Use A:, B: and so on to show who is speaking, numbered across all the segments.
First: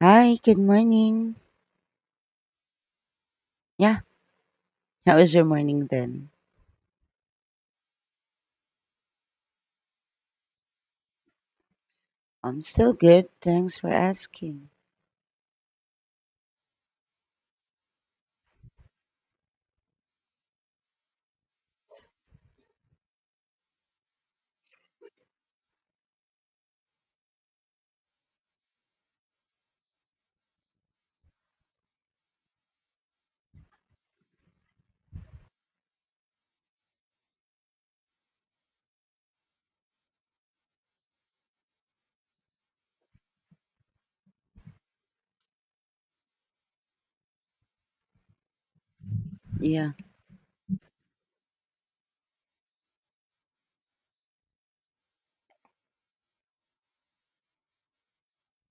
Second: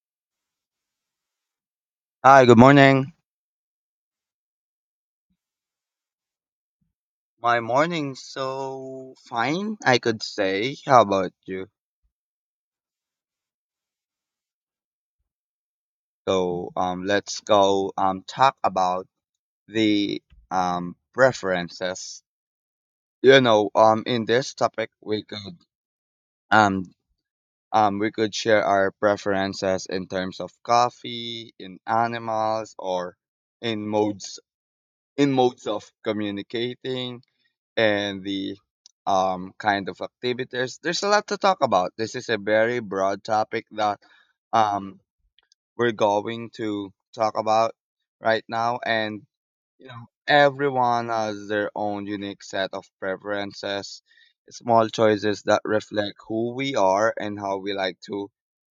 A: Hi, good morning.
B: Hi, good morning.
A: Yeah, how was your morning then?
B: My morning's so fine, I could say. How about you?
A: I'm still good. Thanks for asking.
B: So, let's go talk about the preferences. You know, in this topic, um we could share our preferences in terms of coffee, in animals, or in modes in modes of communicating, and the kind of activities. There's a lot to talk about. This is a very broad topic that um, we're going to talk about right now, and you
A: Yeah.
B: know, everyone has their own unique set of preferences, small choices that reflect who we are and how we like to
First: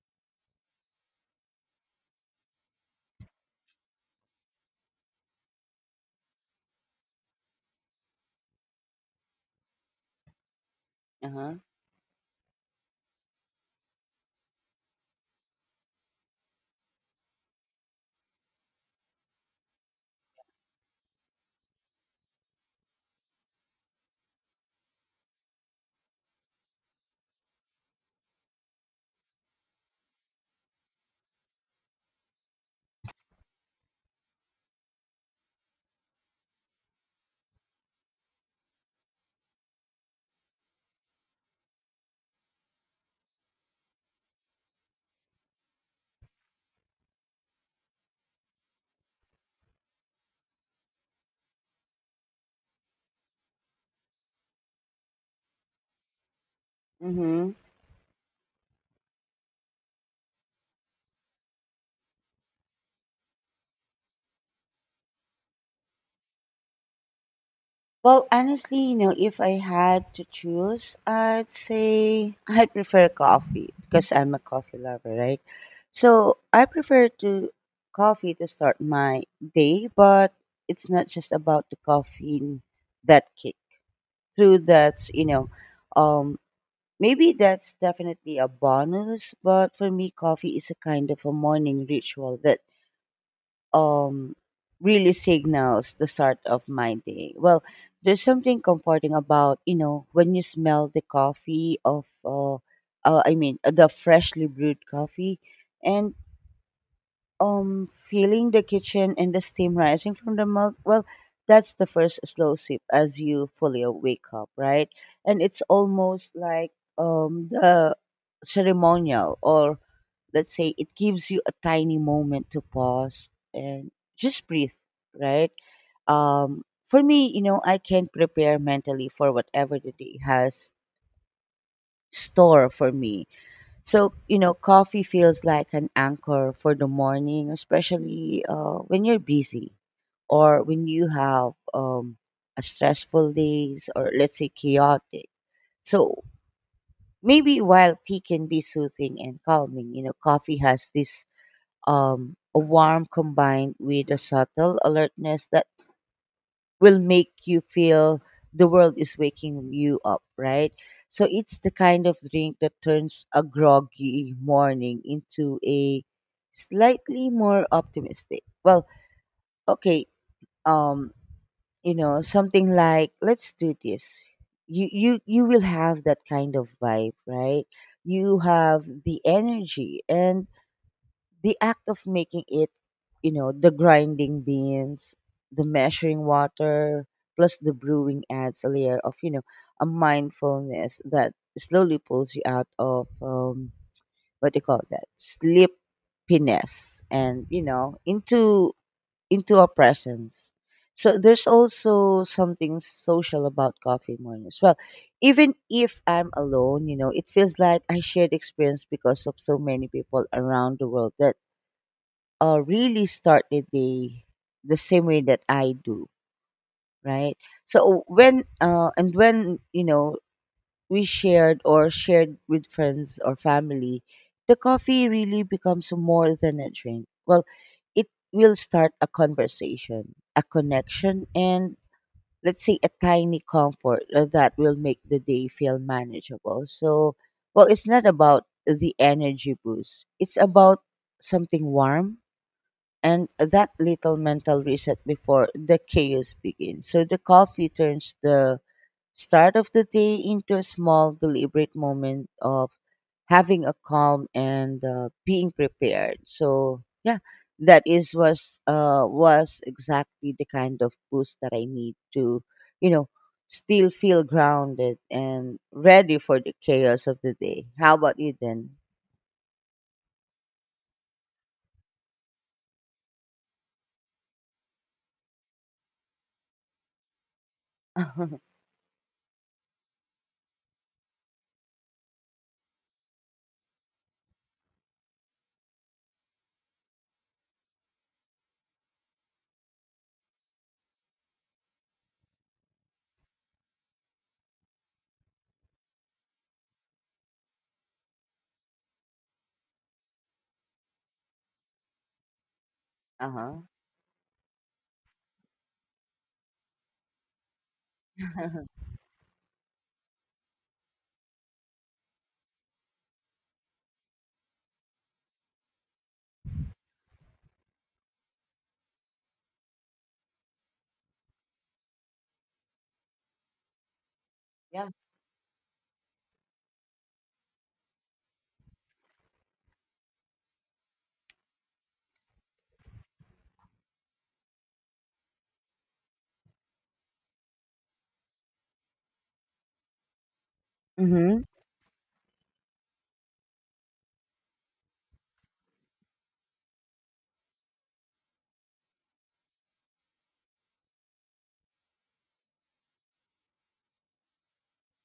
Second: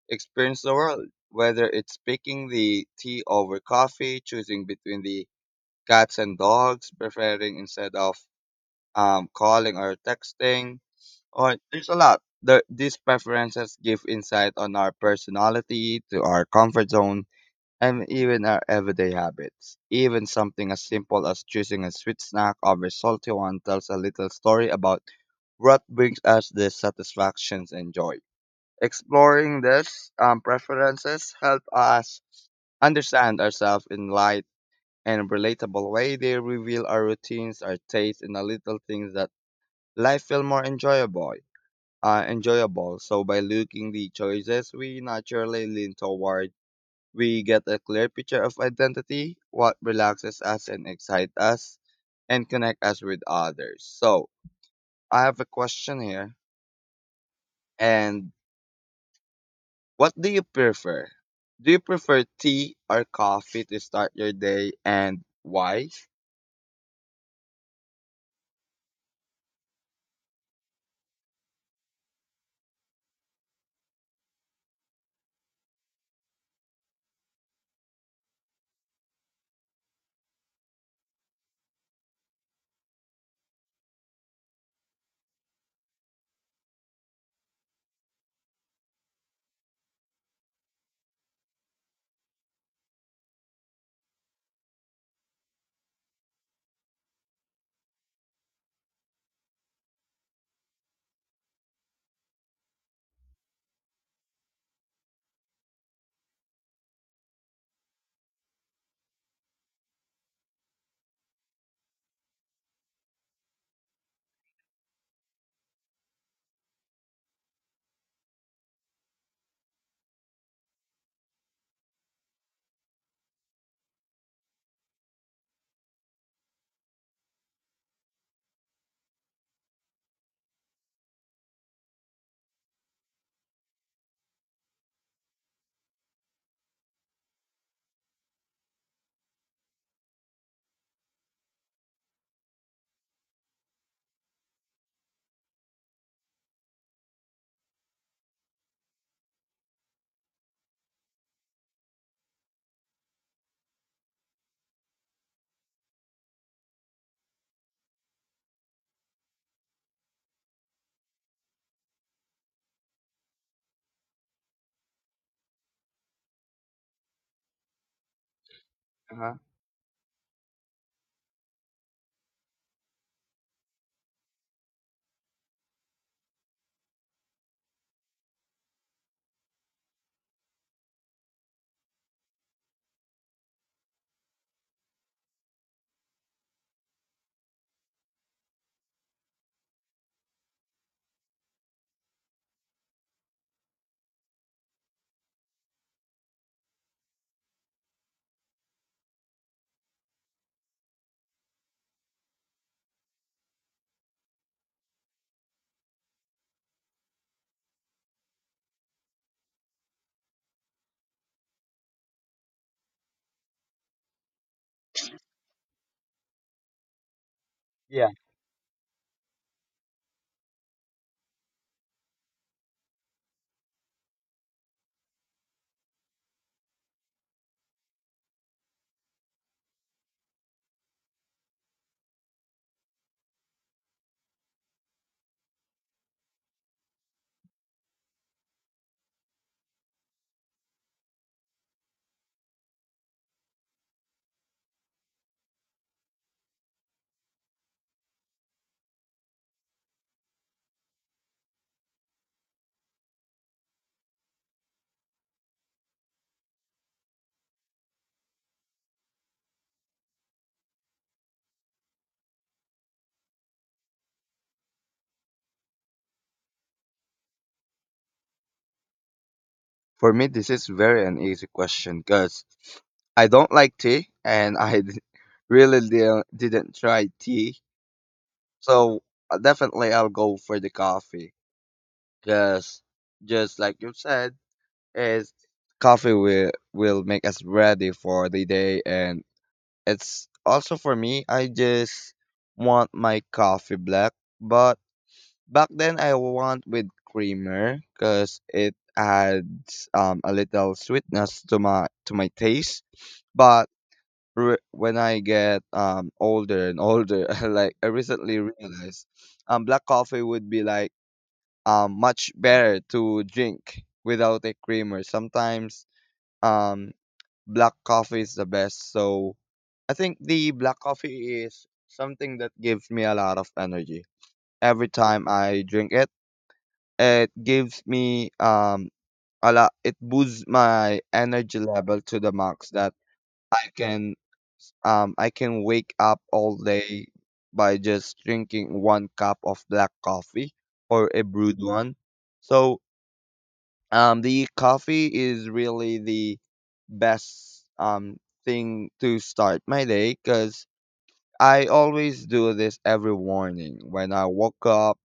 B: experience the world. Whether it's picking the tea over coffee, choosing between the cats and dogs, preferring instead of calling or texting,
A: Uh-huh.
B: or there's a lot. These preferences give insight on our personality, to our comfort zone, and even our everyday habits. Even something as simple as choosing a sweet snack over a salty one tells a little story about what brings us the satisfactions and joy. Exploring these preferences help us understand ourselves in light and relatable way. They reveal our routines, our tastes, and the little things that life feel more enjoyable. So by looking the choices we naturally lean toward, we get a clear picture of identity, what relaxes us and excites us, and connect us with others. So I have a question here.
A: Mm-hmm.
B: And what do you prefer? Do you prefer tea or coffee to start your day, and why?
A: Well, honestly, you know, if I had to choose, I'd say I'd prefer coffee because I'm a coffee lover, right? So I prefer to coffee to start my day, but it's not just about the caffeine that kick through that's, um Maybe that's definitely a bonus, but for me, coffee is a kind of a morning ritual that um really signals the start of my day. Well, there's something comforting about you know when you smell the coffee of, I mean the freshly brewed coffee, and feeling the kitchen and the steam rising from the mug. Well, that's the first slow sip as you fully wake up, right? And it's almost like the ceremonial, or let's say it gives you a tiny moment to pause and just breathe, right? For me, you know, I can prepare mentally for whatever the day has store for me. So, you know, coffee feels like an anchor for the morning, especially when you're busy or when you have a stressful days, or let's say chaotic. So maybe while tea can be soothing and calming, you know, coffee has this a warm combined with a subtle alertness that will make you feel the world is waking you up, right? So it's the kind of drink that turns a groggy morning into a slightly more optimistic. Well,
B: Uh-huh.
A: okay, um, you know, something like let's do this. You will have that kind of vibe, right? You have the energy and the act of making it, you know, the grinding beans, the measuring water, plus the brewing adds a layer of, you know, a mindfulness that slowly pulls you out of what do you call that, sleepiness, and you know into a presence. So there's also something social about coffee mornings. Well, even if I'm alone, you know, it feels like I shared experience because of so many people around the world that really start the day the same way that I do, right? So
B: Yeah.
A: when you know we shared with friends or family, the coffee really becomes more than a drink. Well, it will start a conversation, a connection, and let's say a tiny comfort that will make the day feel manageable. So, well, it's not about the energy boost; it's about something warm and that little mental reset before the chaos begins. So the coffee turns the start of the day into a small, deliberate moment of having a calm and being prepared. So yeah, that is was exactly the kind of boost that I need to, you know, still feel grounded and ready for the chaos of the day. How about you then?
B: For me, this is very an easy question because I don't like tea and I really didn't try tea.
A: uh
B: So definitely I'll go for the coffee because just like you said, is coffee will make us ready for the day, and it's also for me I just want my coffee black. But back then, I want with creamer because it adds a little sweetness to my taste.
A: huh.
B: But when I get older and older, like I recently realized, black coffee would be like much better to drink without a creamer. Sometimes um, black coffee is the best. So I think the black coffee is something that gives me a lot of energy every
A: Yeah.
B: time I drink it. It gives me a lot. It boosts my energy level to the max that I can I can wake up all day by just drinking one cup of black coffee or a
A: Mm-hmm.
B: brewed one. So the coffee is really the best thing to start my day because I always do this every morning when I woke up,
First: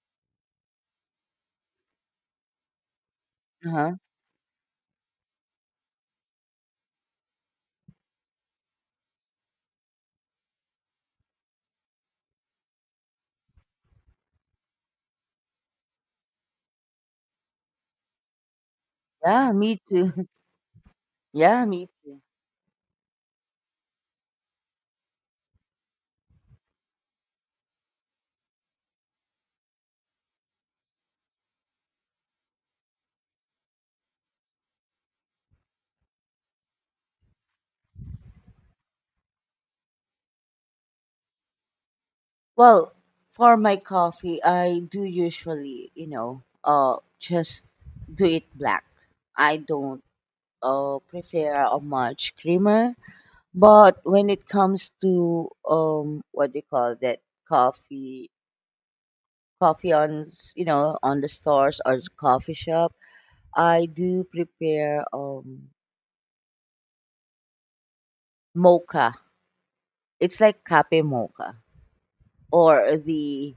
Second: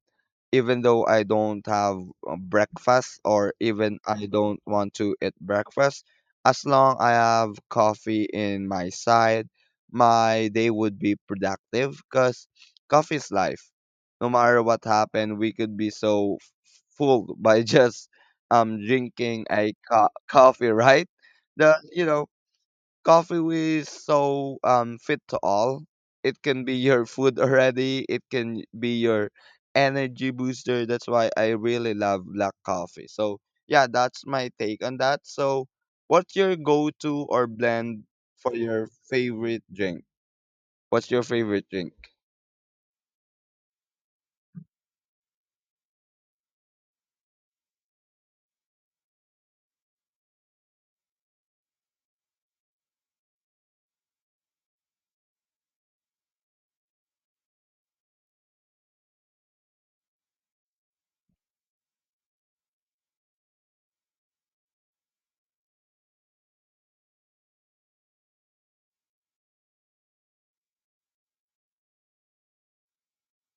B: even though I don't have breakfast, or
A: Uh-huh.
B: even I don't want to eat breakfast. As long I have coffee in my side, my day would be productive because coffee is life. No matter what happened, we could be so full by just drinking
A: Yeah,
B: a
A: me too.
B: coffee, right?
A: Yeah,
B: That,
A: me too.
B: coffee is so fit to all. It can be your food already. It can be your energy booster. That's why I really love black coffee. So yeah, that's my take on that. So what's your go-to or blend for your favorite drink? What's your favorite drink?
A: Well, for my coffee, I do usually, you know, just do it black. I don't prefer a much creamer. But when it comes to what do you call that, coffee? Coffee on, you know, on the stores or the coffee shop, I do prepare mocha. It's like cafe mocha or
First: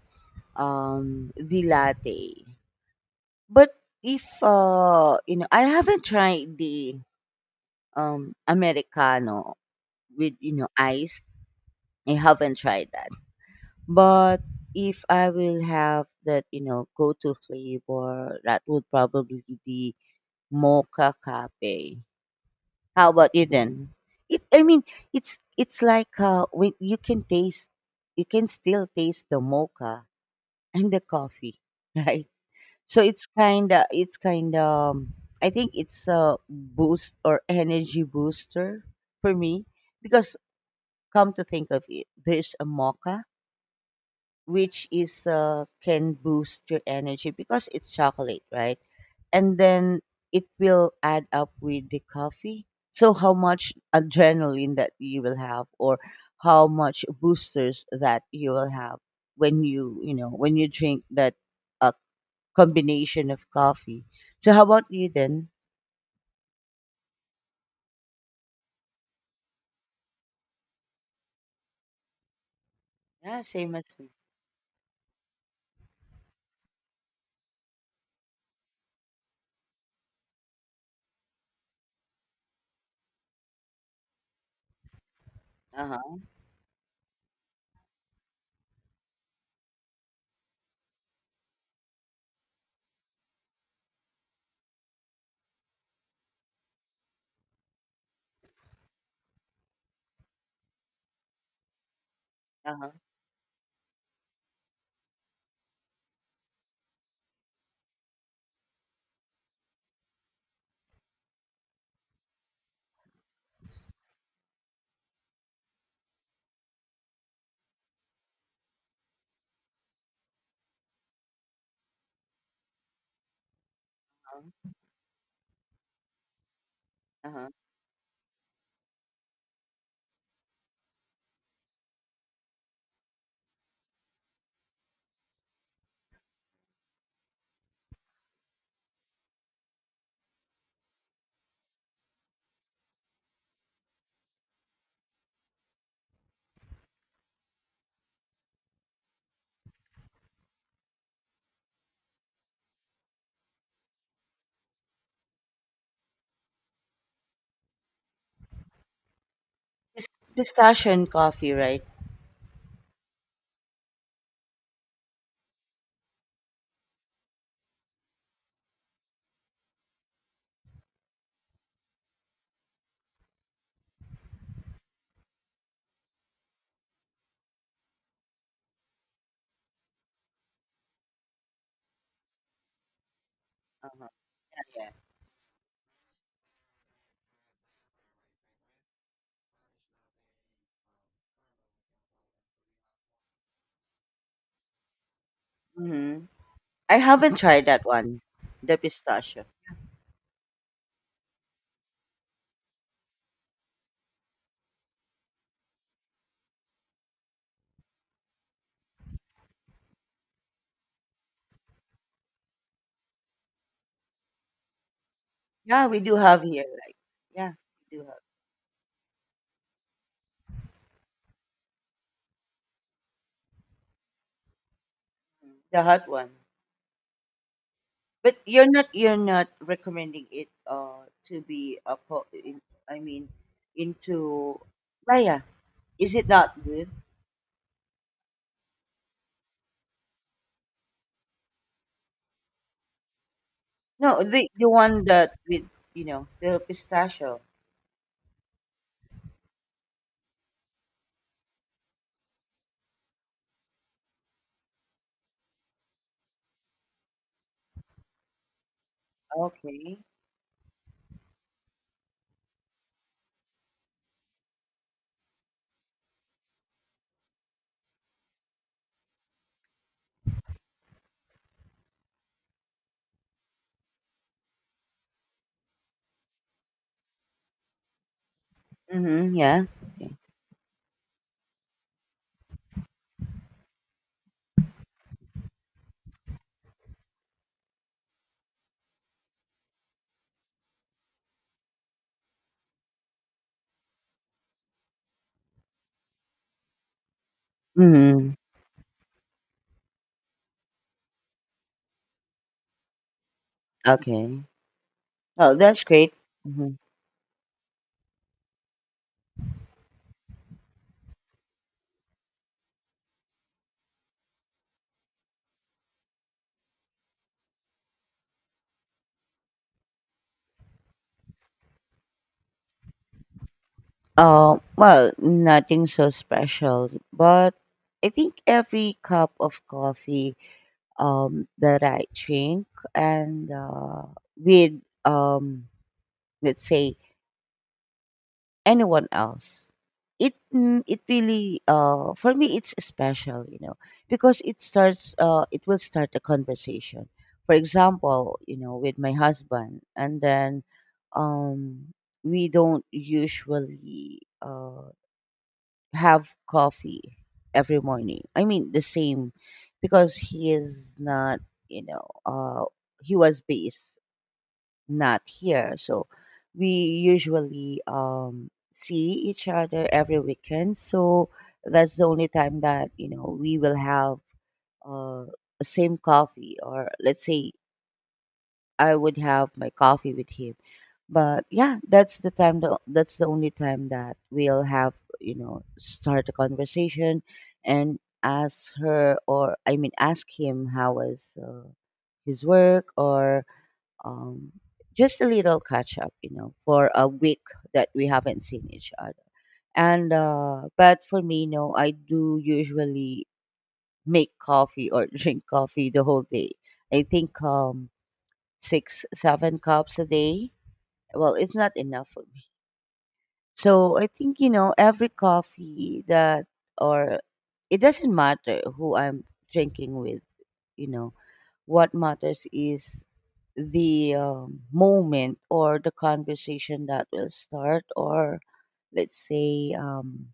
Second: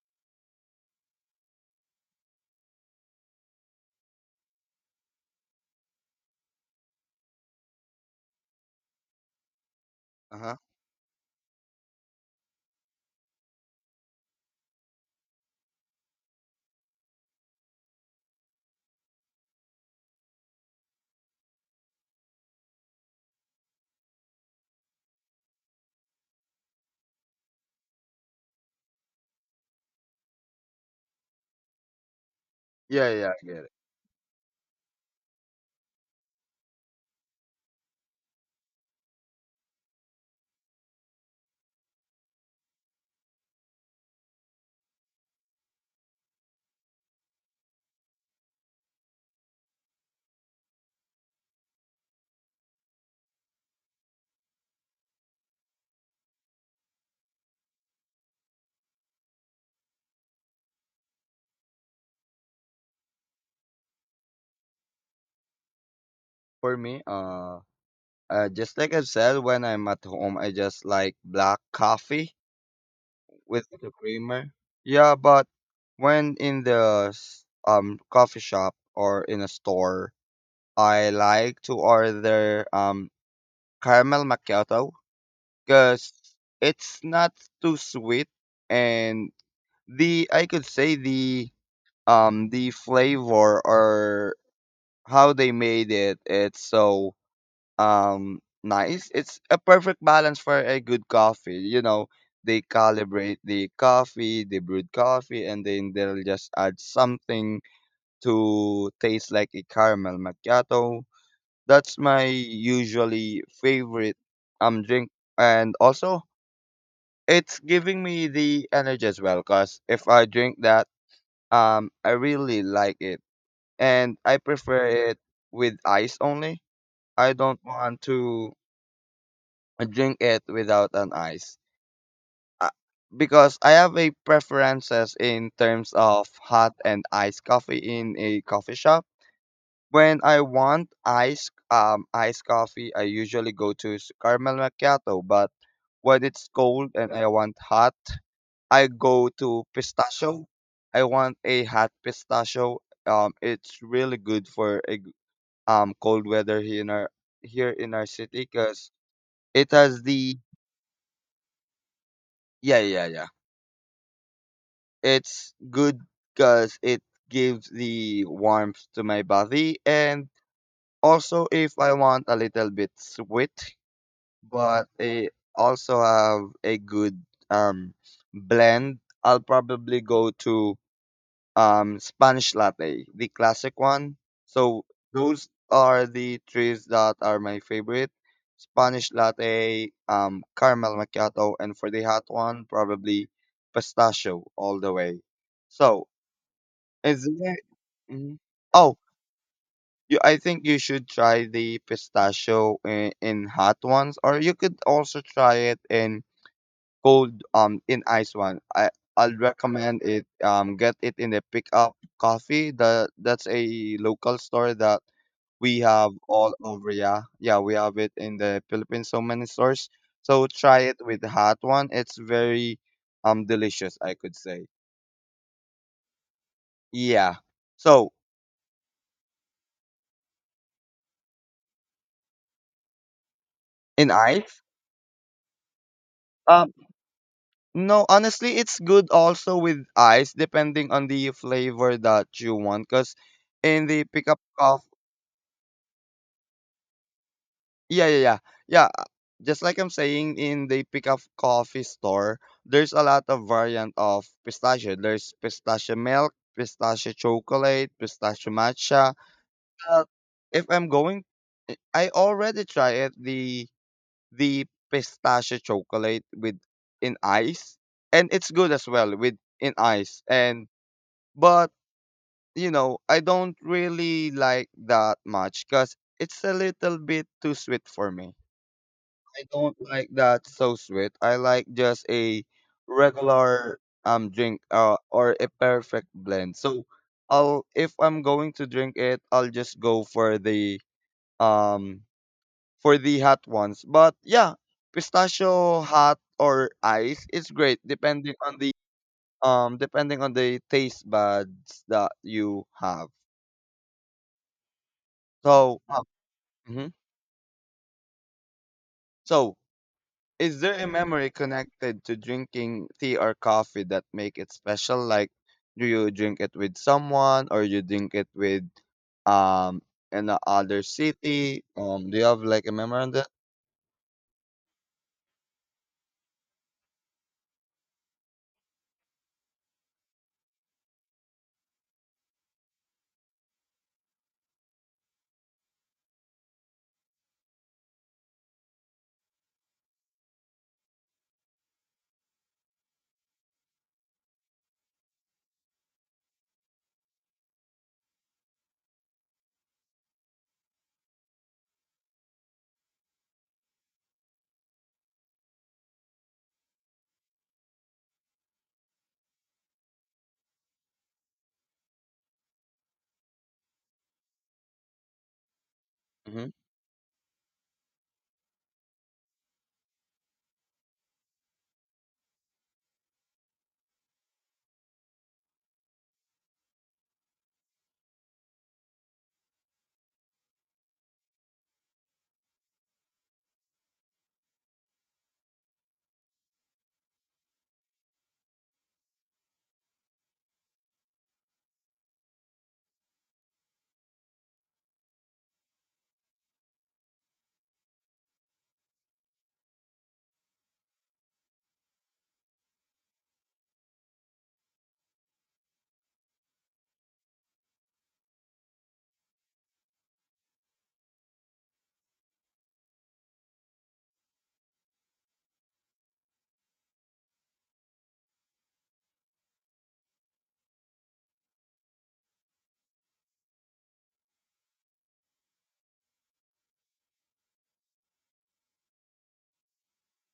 A: the latte. But if you know, I haven't tried the americano with you
B: Uh-huh.
A: know ice. I haven't tried that. But if I will have that you know go-to flavor, that would probably be mocha cafe. How about you then? It I mean it's like when you can taste, you can still taste the mocha and the coffee, right? So
B: Yeah,
A: it's
B: yeah, I get it.
A: kinda it's kinda I think it's a boost or energy booster for me because come to think of it, there's a mocha which is can boost your energy because it's chocolate, right? And then it will add up with the coffee. So how much adrenaline that you will have, or how much boosters that you will have when you know when you drink that uh, combination of coffee. So how about you then?
B: For me, just like I've said, when I'm at home, I just like black coffee
A: Yeah,
B: with
A: same as
B: the
A: me.
B: creamer. Yeah, but when in the coffee shop or in a store, I like to order caramel macchiato because
A: Uh-huh.
B: it's not too sweet, and the I could say the flavor or how they made it's so nice. It's a perfect balance for a good coffee. You know, they
A: Uh-huh.
B: calibrate the coffee, they brewed coffee, and then they'll just add something to taste like a caramel macchiato. That's my usually favorite drink, and also it's giving me the energy as well. Cause if I drink that, I really like it, and I
A: Uh-huh.
B: prefer it with ice only.
A: uh
B: I
A: huh.
B: don't want to drink it without an ice. Uh, Because I have a preferences in terms of hot and iced coffee in a coffee shop. When I want iced coffee, I usually go to caramel macchiato, but when it's cold and I want hot, I go to pistachio. I want a hot pistachio. It's really good for a cold weather here in our city because it has
A: Pis-
B: the.
A: Pistachio and coffee, right?
B: Yeah, yeah, yeah. It's good because it gives the warmth to my body, and also if I want a little bit sweet, but it also have a good um blend. I'll probably go to Spanish latte, the classic
A: Uh-huh.
B: one. So
A: Yeah.
B: those are the trees that are my favorite. Spanish latte, caramel macchiato, and for the hot one, probably pistachio all the way. So
A: Mm-hmm. I
B: is
A: haven't
B: there?
A: tried that one,
B: Mhm.
A: the
B: Oh,
A: pistachio.
B: you, I think you should try the pistachio in hot ones, or you could also try it in cold, in ice one. I'll recommend it. Get it in the pickup coffee. The That's a local store that we
A: Yeah, we
B: have
A: do have
B: all
A: here,
B: over.
A: like
B: Yeah,
A: yeah,
B: yeah, we have
A: we do
B: it
A: have.
B: in the Philippines. So many stores. So try it with the hot one. It's very delicious. I could say.
A: Mm. The hot one.
B: Yeah. So
A: But you're not recommending it to be a in, I mean
B: in
A: into
B: ice.
A: Raya. Is it not
B: Um.
A: good?
B: No, honestly, it's good also with ice, depending on the flavor that you want. Because in the
A: No,
B: pickup
A: the
B: coffee,
A: one that with you know the pistachio.
B: yeah, yeah, yeah, yeah. Just like I'm saying, in the pickup coffee store, there's a lot of variant of pistachio. There's pistachio milk, pistachio chocolate, pistachio matcha.
A: Okay.
B: But if I'm going, I already tried it the pistachio chocolate with in ice, and it's good as well with in ice and. But, you know, I don't really like that much because it's a little bit too sweet for me.
A: Mm-hmm.
B: I
A: Yeah.
B: don't like that so sweet. I like just a regular drink, or a perfect blend. So I'll if I'm going to drink it, I'll just go um for the hot ones. But yeah, pistachio hot or ice is great
A: Mm-hmm.
B: depending on the taste buds that you have.
A: Okay. Oh,
B: So,
A: that's
B: uh,
A: great. Mm-hmm.
B: mhm. so is there a memory connected to drinking tea or coffee that make it special? Like, do you drink it with someone, or you drink it with um in a other city? Do you have like a memory on that?
A: Oh well, nothing so special, but I think every cup of coffee that I drink and with um let's say anyone else. It, mm, it really for me it's special, you know, because it starts it will start a conversation. For example, you know, with my husband, and then um we don't usually have coffee every morning. I mean the same because he is not, you know, he was based not here. So
B: Hmm.
A: we usually see each other every weekend. So that's the only time that you know we will have uh, the same coffee, or let's say I would have my coffee with him. But yeah, that's the time. That's the only time that we'll have you know start a conversation and ask her, or I mean, ask him how was his work or um, just a little catch up, you know, for a week that we haven't seen each other. And but for me, no, I do usually make coffee or drink coffee the whole day. I think six, seven cups a day. Well, it's not enough for me. So I think you know every coffee that, or it doesn't matter who I'm drinking with. You know what matters is the moment or the conversation that will start, or let's say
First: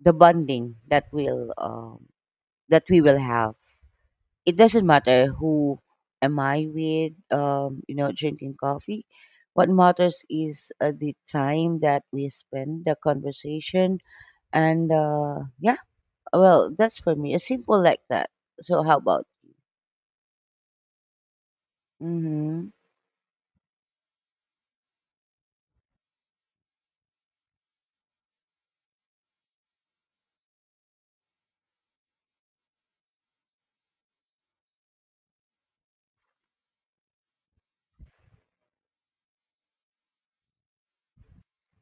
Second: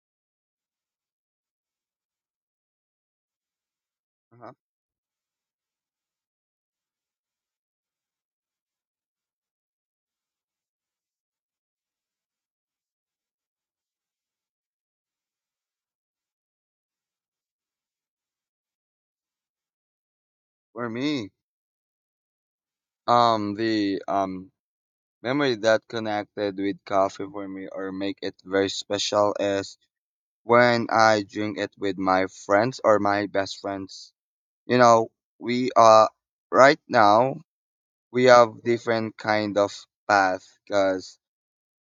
A: the bonding that will that we will have.
B: Uh-huh.
A: It doesn't matter who am I with, you know, drinking coffee. What matters is the time that we spend the conversation and yeah, well, that's for me, it's simple like that. So how about,
B: For me,
A: mm-hmm,
B: the memory that connected with coffee for me or make it very special is when I drink it with my friends or my best friends. You know, we right now we have different kind of path because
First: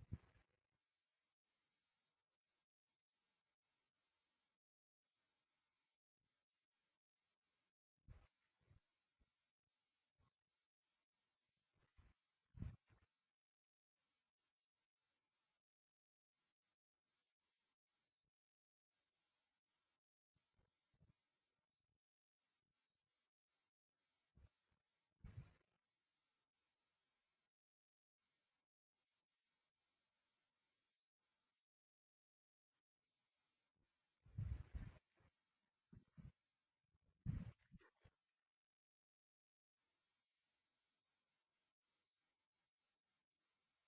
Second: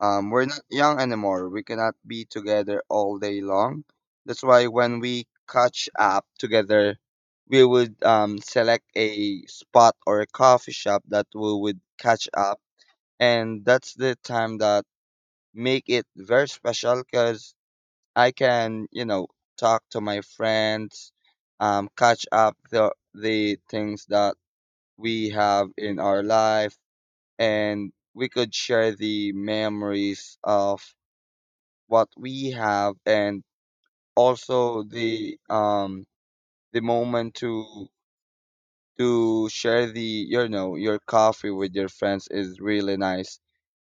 B: we're not young anymore. We cannot be together all day long. That's why when we catch up together, we would select a spot or a coffee shop that we would catch up, and that's the time that make it very special because I can talk to my friends, catch up the things that we have in our life, and we could share the memories of what we have, and also the moment to share the you know your coffee with your friends is really nice,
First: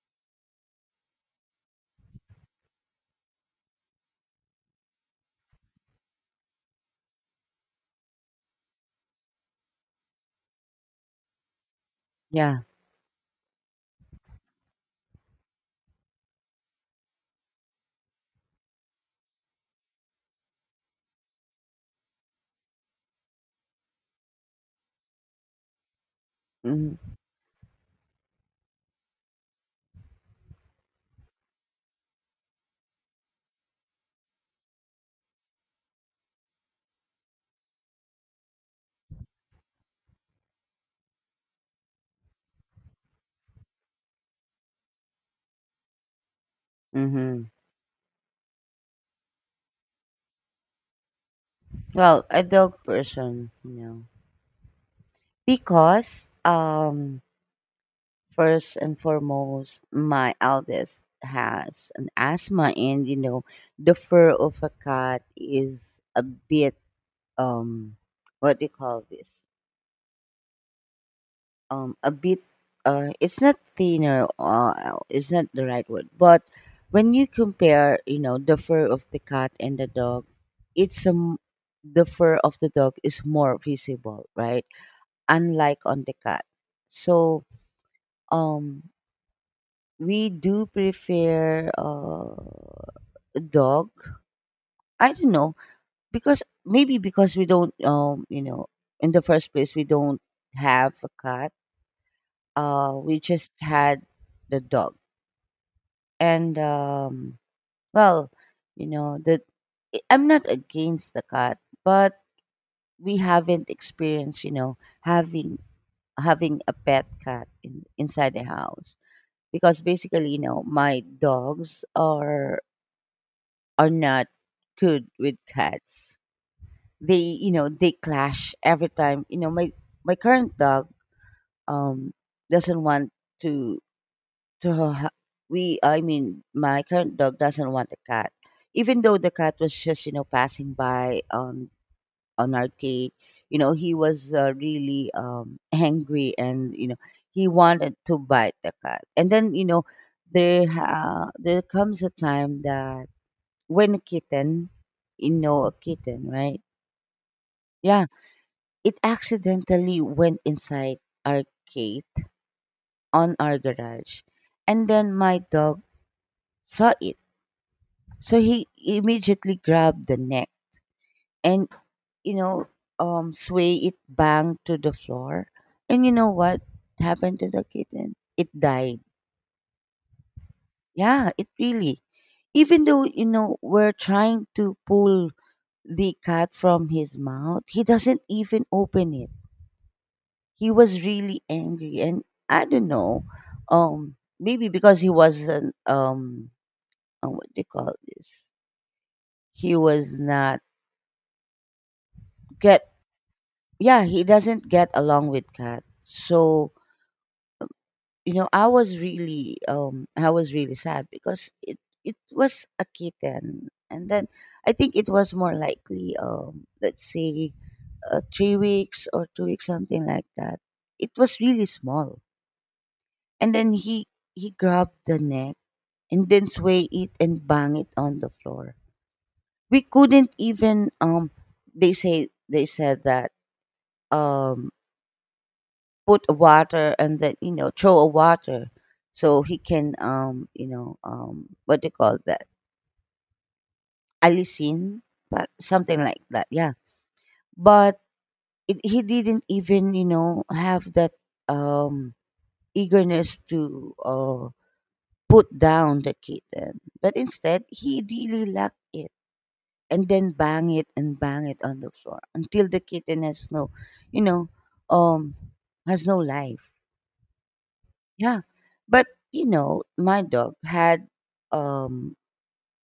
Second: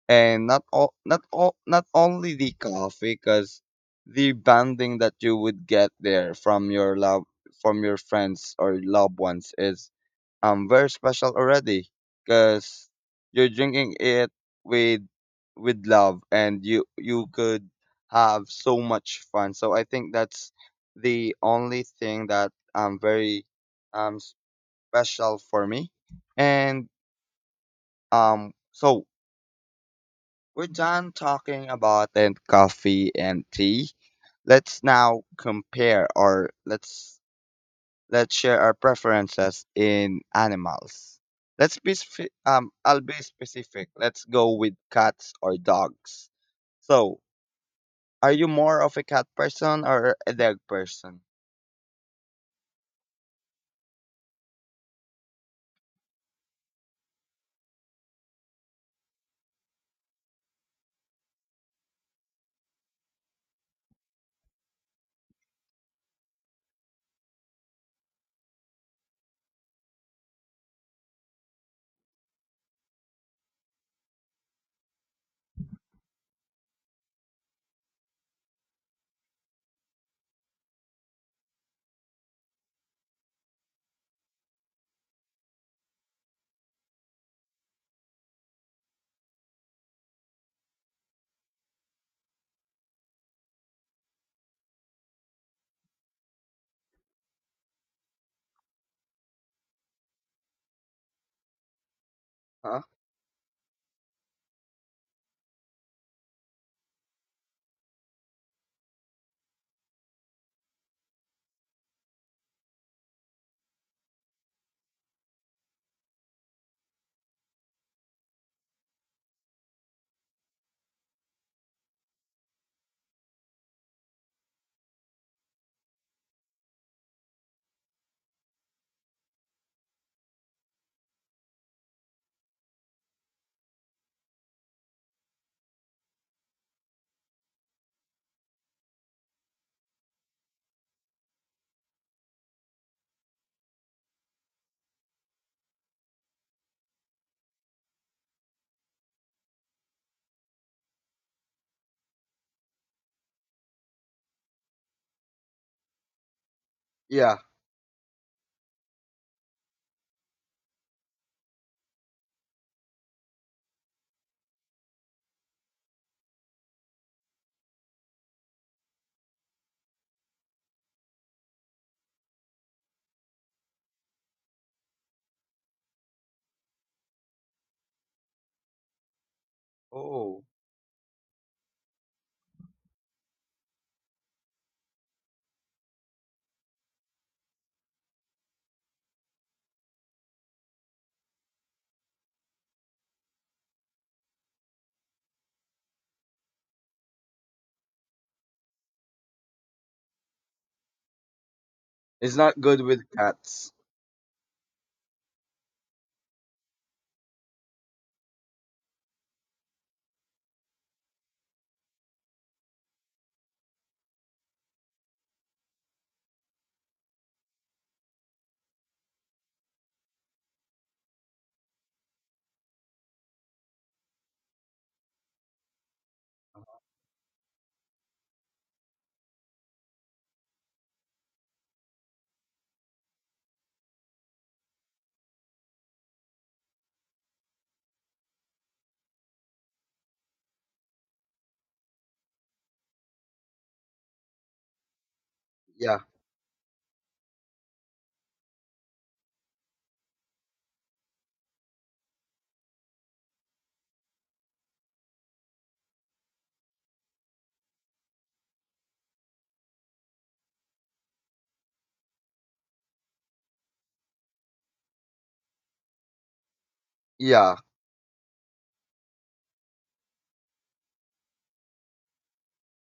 B: and not only the coffee, because the bonding that you would get there from your love, from your friends or loved ones, is very special already,
A: yeah,
B: because you're drinking it with with love, and you could have so much fun. So I think that's the only thing that very um special for me, and
A: mm-hmm.
B: so we're done talking about then coffee and tea. Let's now compare or let's share our preferences in animals. I'll be specific. Let's go with cats or dogs. So,
A: Mm-hmm.
B: are you more of a cat person or a dog person?
A: Well, ideal person, you know, because first and foremost, my eldest has an asthma, and you know, the fur of a cat is a bit um, what do you call this? A bit. It's not thinner. It's not the right word, but when you compare, you know, the fur of the cat and the dog, it's the fur of the dog is more visible, right? Unlike on the cat. So um we do prefer a dog. I don't know, because maybe because we don't you know in the first place we don't have a cat.
B: Huh?
A: Uh, we just had the dog. And well, you know that I'm not against the cat, but we haven't experienced, you know, having a pet cat in, inside the house. Because basically, you know, my dogs are not good with cats. They, you know, they clash every time. You know, my current dog um doesn't want to to, my current dog doesn't want a cat. Even though the cat was just, you know, passing by on our cake. You know, he was really angry and, you know, he wanted to bite the cat. And then, you know, there comes a time that when a kitten, you know, a kitten, right?
B: Yeah.
A: Yeah, it accidentally went inside our gate on our garage. And then my dog saw it. So he immediately grabbed the neck and you know, sway it, banged to the floor. And you know what happened to the kitten? It died.
B: Oh.
A: Yeah, it really. Even though, you know, we're trying to pull the cat from his mouth, he doesn't even open it. He was really angry. And I don't know, maybe because he wasn't, what do you call this? He was not
B: It's not good
A: get,
B: with cats.
A: yeah, he doesn't get along with cat. So, you know, I was really sad because it was a kitten. And then I think it was more likely, let's say, 3 weeks or 2 weeks, something like that. It was really small. And then he grabbed the neck and then sway it and bang it on the floor. We couldn't even, they say they said that, um put water and then, you know, throw a water so he can, what do you call that, alisin, but
B: Yeah.
A: something like that, yeah. But he didn't even, you know, have that, um eagerness to, put down the kitten, but instead he really locked it and then bang it and bang it on the floor until the kitten has no, you know um has no life.
B: Yeah.
A: Yeah. But you know, my dog had, um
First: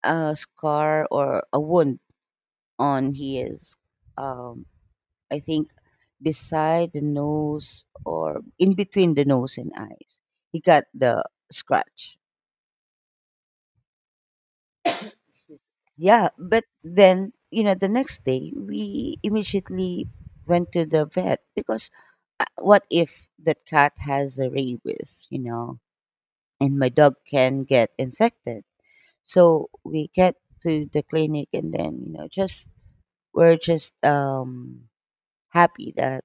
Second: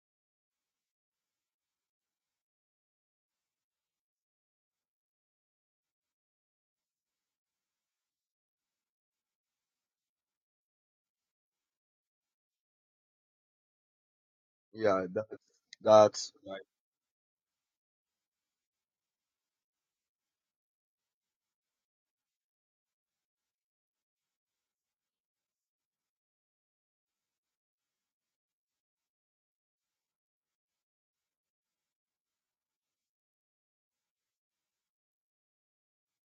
A: a scar or a wound on his, um I think beside the nose or in between the nose and eyes. He got the scratch.
B: Yeah. That's
A: Yeah,
B: that's right.
A: but then, you know, the next day we immediately went to the vet because, what if that cat has a rabies, you know, and my dog can get infected? So we get to the clinic, and then, you know, just we're just happy that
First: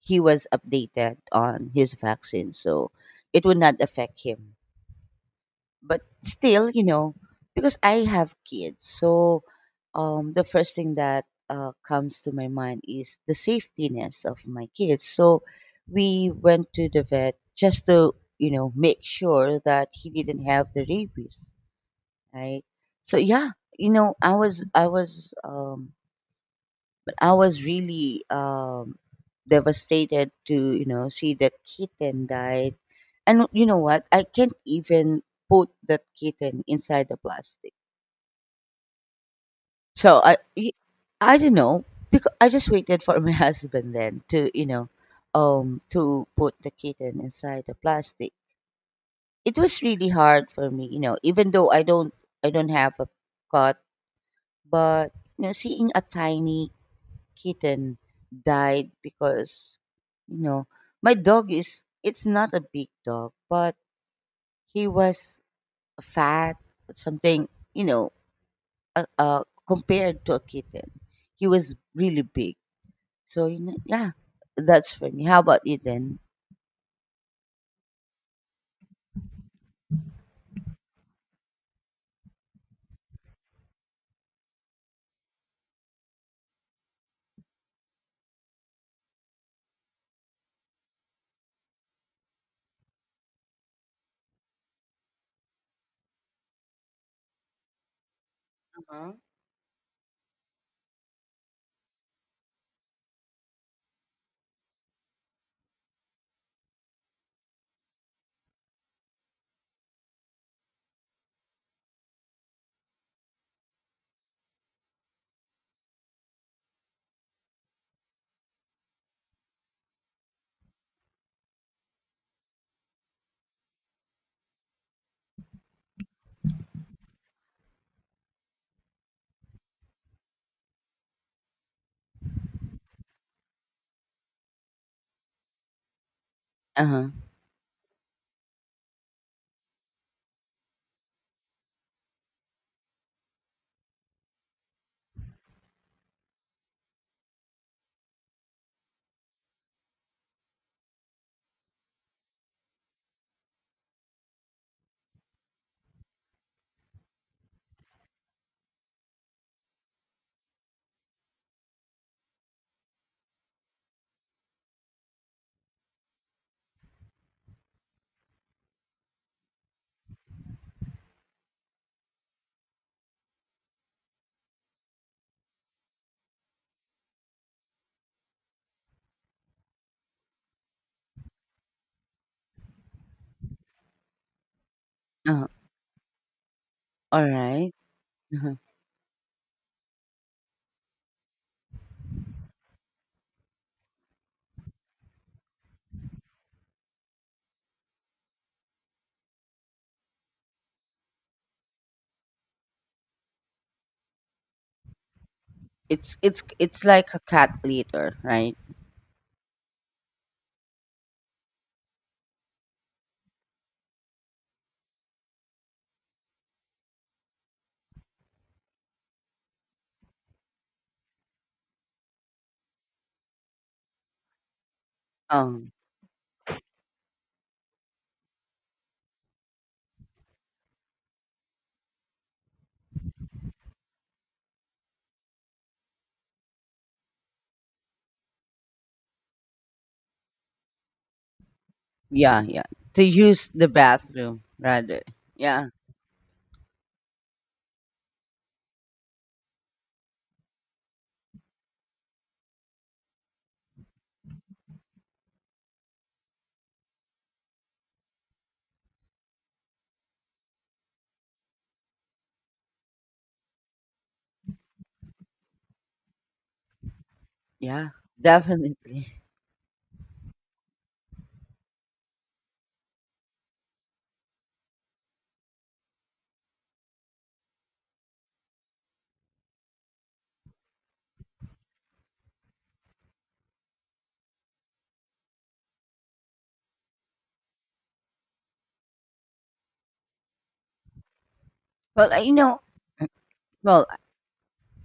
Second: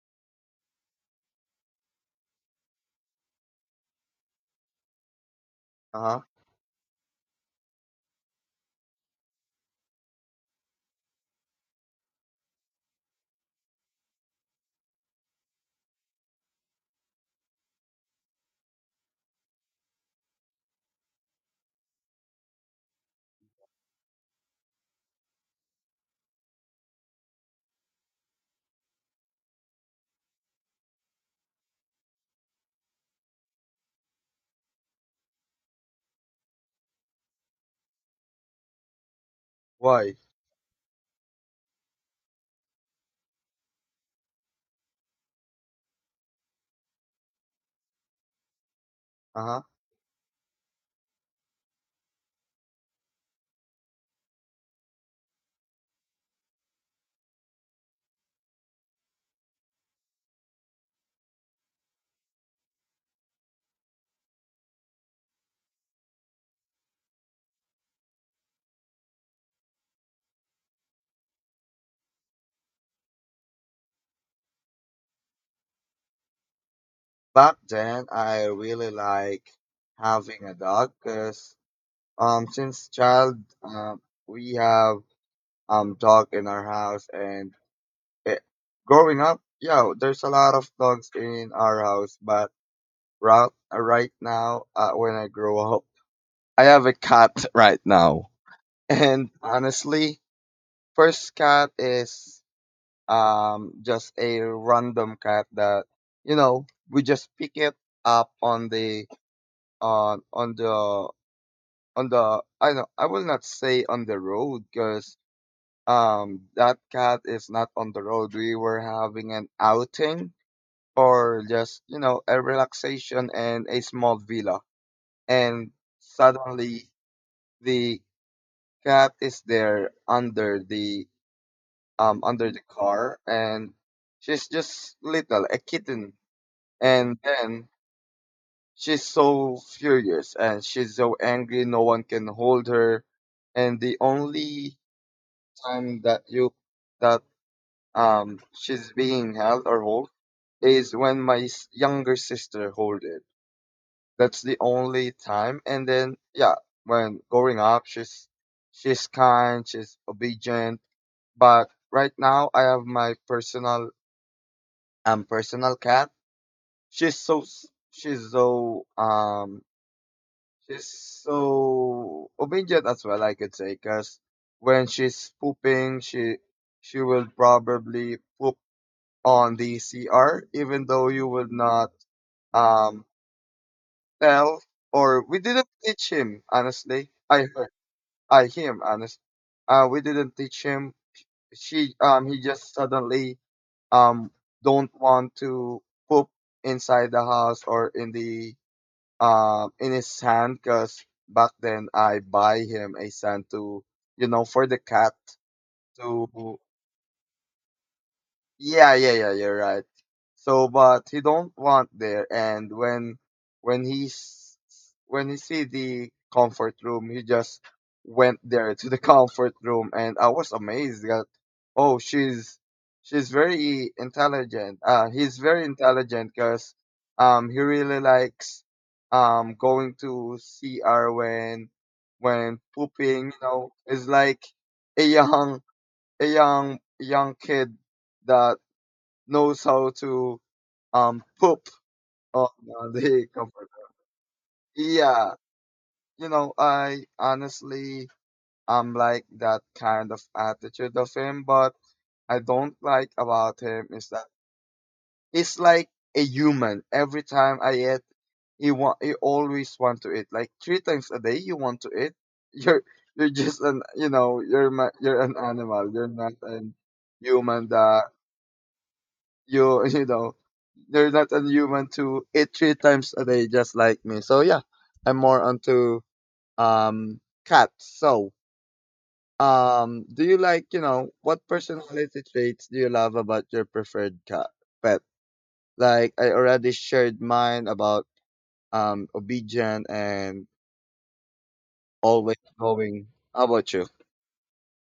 A: he was updated on his vaccine, so it would not affect him. But
B: Uh-huh.
A: still, you know, because I have kids, so, the first thing that, comes to my mind is the safetiness of my kids. So we went to the vet just to, you know, make sure that he didn't have the rabies, right? So yeah, you know I was I was I was really, devastated to, you know, see the kitten died. And you know what, I can't even put that kitten inside the plastic.
B: Why?
A: So I don't know, because I just waited for my husband then to, you know, to put the kitten inside the plastic. It
B: Uh-huh.
A: was really hard for me, you know, even though I don't have a cat. But, you know, seeing a tiny kitten died because, you know, my it's not a big dog, but he was fat, something, you know, compared to a kitten. He was really big. So, you know, yeah, that's for me. How about you then?
B: Back then I really like having a dog because since child, um we have dog in our house, and it, growing up, yeah, there's a lot of dogs in our house, but right now, when I grow up, I have a cat right now,
A: Uh-huh.
B: and honestly first cat is just a random cat that you know we just pick it up on the on on the I know I will not say on the road because that cat is not on the road. We were having an outing, or just you know a relaxation in a small villa, and suddenly the cat is there under the car, and she's just little a kitten,
A: Uh-huh.
B: and then she's so furious and she's so angry, no one can hold her, and the only time that you that she's being held or hold is when my younger sister hold it. That's the only time. And then, yeah, when growing up, she's kind, she's obedient. But right now, I have my personal cat. She's so s- she's so obedient as well. I could say. Because when she's pooping, she will probably poop on the CR, even though you will not um Tell or we
A: Uh-huh.
B: didn't teach him, honestly.
A: All
B: I
A: right.
B: her- I
A: Uh-huh.
B: him honest. We didn't teach him. She he just suddenly um don't want to poop inside the house or in the in his sand because back then I buy him a sand to you know for the cat
A: It's it's
B: to.
A: it's like a cat litter, right?
B: Yeah, yeah, yeah, you're right. So, but he don't want there, and when he s- when he see the comfort room, he just went there to the comfort room, and I was amazed that, oh, she's very intelligent. He's very
A: Um.
B: intelligent because he really likes going to CR when pooping. You know, it's like a young a young kid that knows how to poop
A: Yeah.
B: on
A: Yeah. To
B: the
A: use the
B: comforter.
A: bathroom rather.
B: Yeah,
A: Yeah.
B: you know, I honestly like that kind of attitude of him, but I don't like about him is that he's like a human. Every time I eat, he always want to eat. Like three times a day, you want to eat. You're you're just an you know you're ma- you're an animal. You're not a human.
A: Yeah.
B: That
A: Definitely.
B: you, you know, they're not human to eat three times a day just like me, so yeah, I'm more onto cats. So, do you like you know what personality traits do you love about your preferred cat pet, like I already shared mine about obedient and
A: Well, I you
B: always
A: know.
B: going. How about you?
A: Well,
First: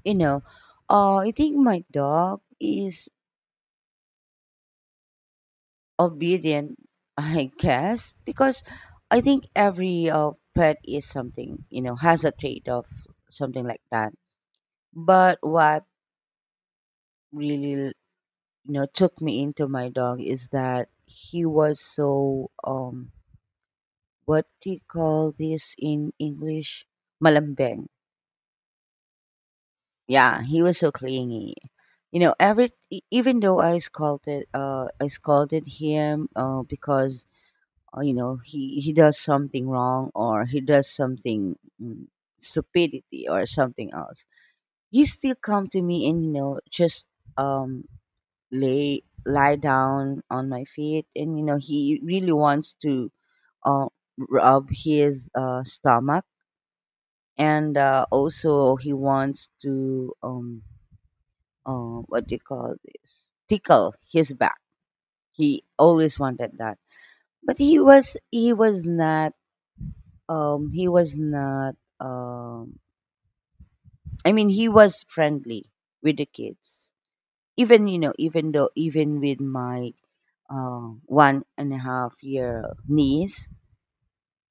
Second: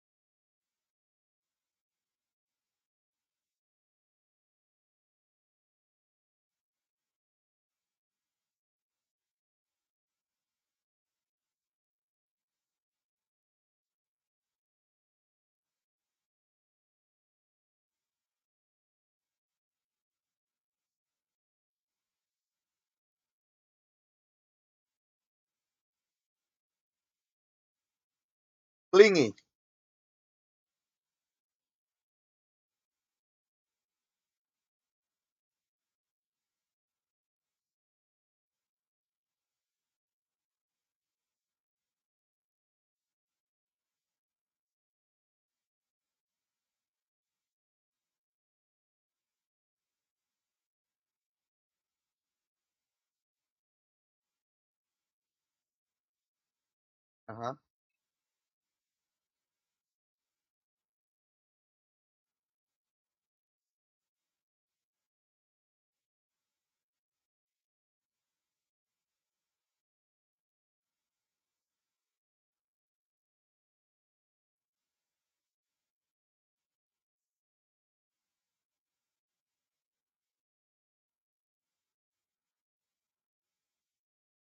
A: you know, I think my dog is obedient, I guess, because I think every, pet is something, you know, has a trait of something like that. But what really, you know, took me into my dog is that he was so, what do you call this in English? Malambeng.
B: Clingy.
A: Yeah, he was so clingy. You know, every even though I scolded him, because, you know, he does something wrong, or he does something, stupidity or something else. He still come to me and, you know, just, um lay lie down on my feet. And you know, he really wants to, uh, rub his, stomach.
B: Uh-huh.
A: And, also he wants to, what do you call this, tickle his back. He always wanted that. But he was not, um he was not um I mean, he was friendly with the kids, even you know, even though, even with my, one and a half year niece.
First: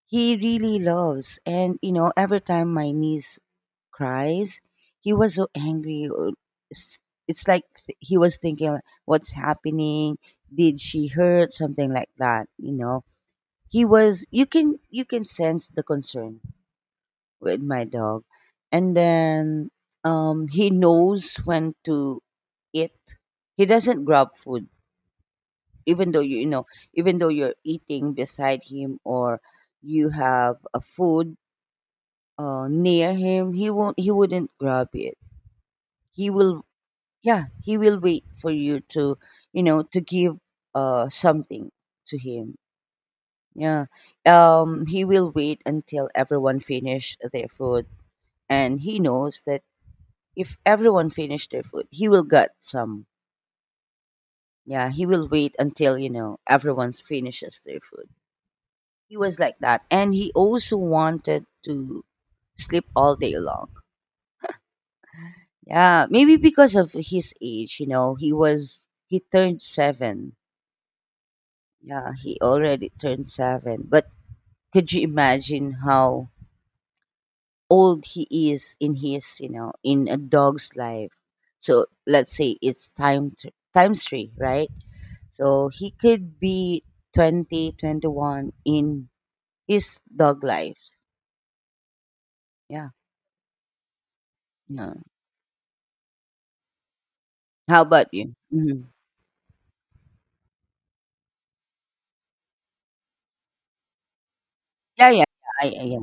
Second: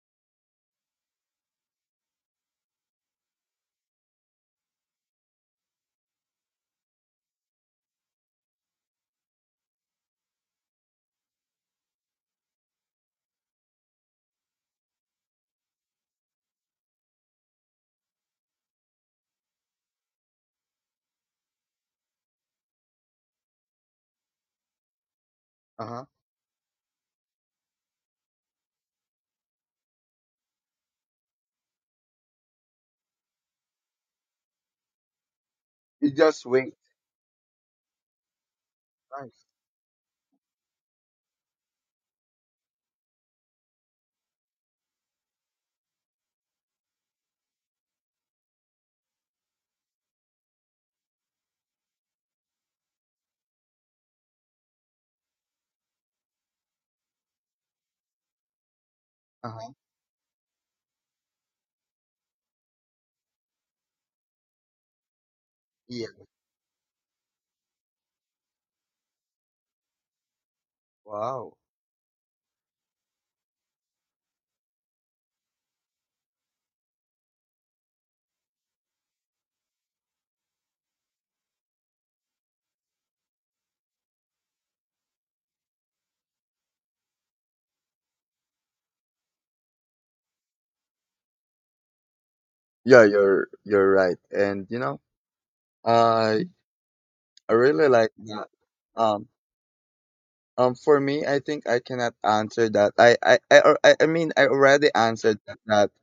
A: He really loves, and you know, every time my niece cries, he was so angry, or s- it's like he was thinking like, what's happening, did she hurt, something like that, you know. He was, you can sense the concern with my dog. And then, he knows when to eat. He doesn't grab food,
B: Uh-huh.
A: even though you know, even though you're eating beside him, or you have a food, near him, he won't. He wouldn't grab it.
B: You
A: He
B: just
A: will.
B: wait.
A: Yeah, he will wait for you to,
B: Nice.
A: you know, to give, something to him. Yeah. He will wait until everyone finish their food, and he knows that if everyone finished their food, he will get some. Yeah, he will wait until, you know, everyone's finishes their food. He was like
B: Uh-huh.
A: that. And he also wanted to sleep all day long.
B: Yeah.
A: Yeah, maybe because of his age, you know, he turned 7.
B: Wow.
A: Yeah, he already turned 7. But could you imagine how old he is in his, you know, in a dog's life? So let's say it's time to, times 3, right? So he could be 20, 21 in his dog life. Yeah.
B: Yeah, you're right, and you
A: Yeah.
B: know, I. I
A: How
B: really like
A: about you?
B: that.
A: Hmm.
B: Um, for me, I think I cannot answer that. I mean, I already
A: Yeah, yeah.
B: answered that,
A: Yeah,
B: that
A: yeah.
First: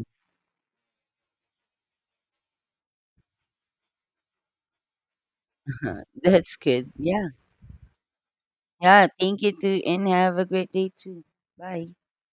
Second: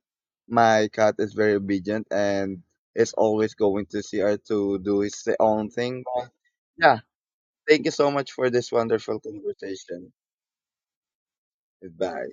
B: my cat is very obedient and is always going to CR to do his own thing. But
A: That's good.
B: yeah,
A: Yeah.
B: thank you so much for this
A: Yeah.
B: wonderful
A: Thank you too. And
B: conversation.
A: have a great day too. Bye.
B: Goodbye.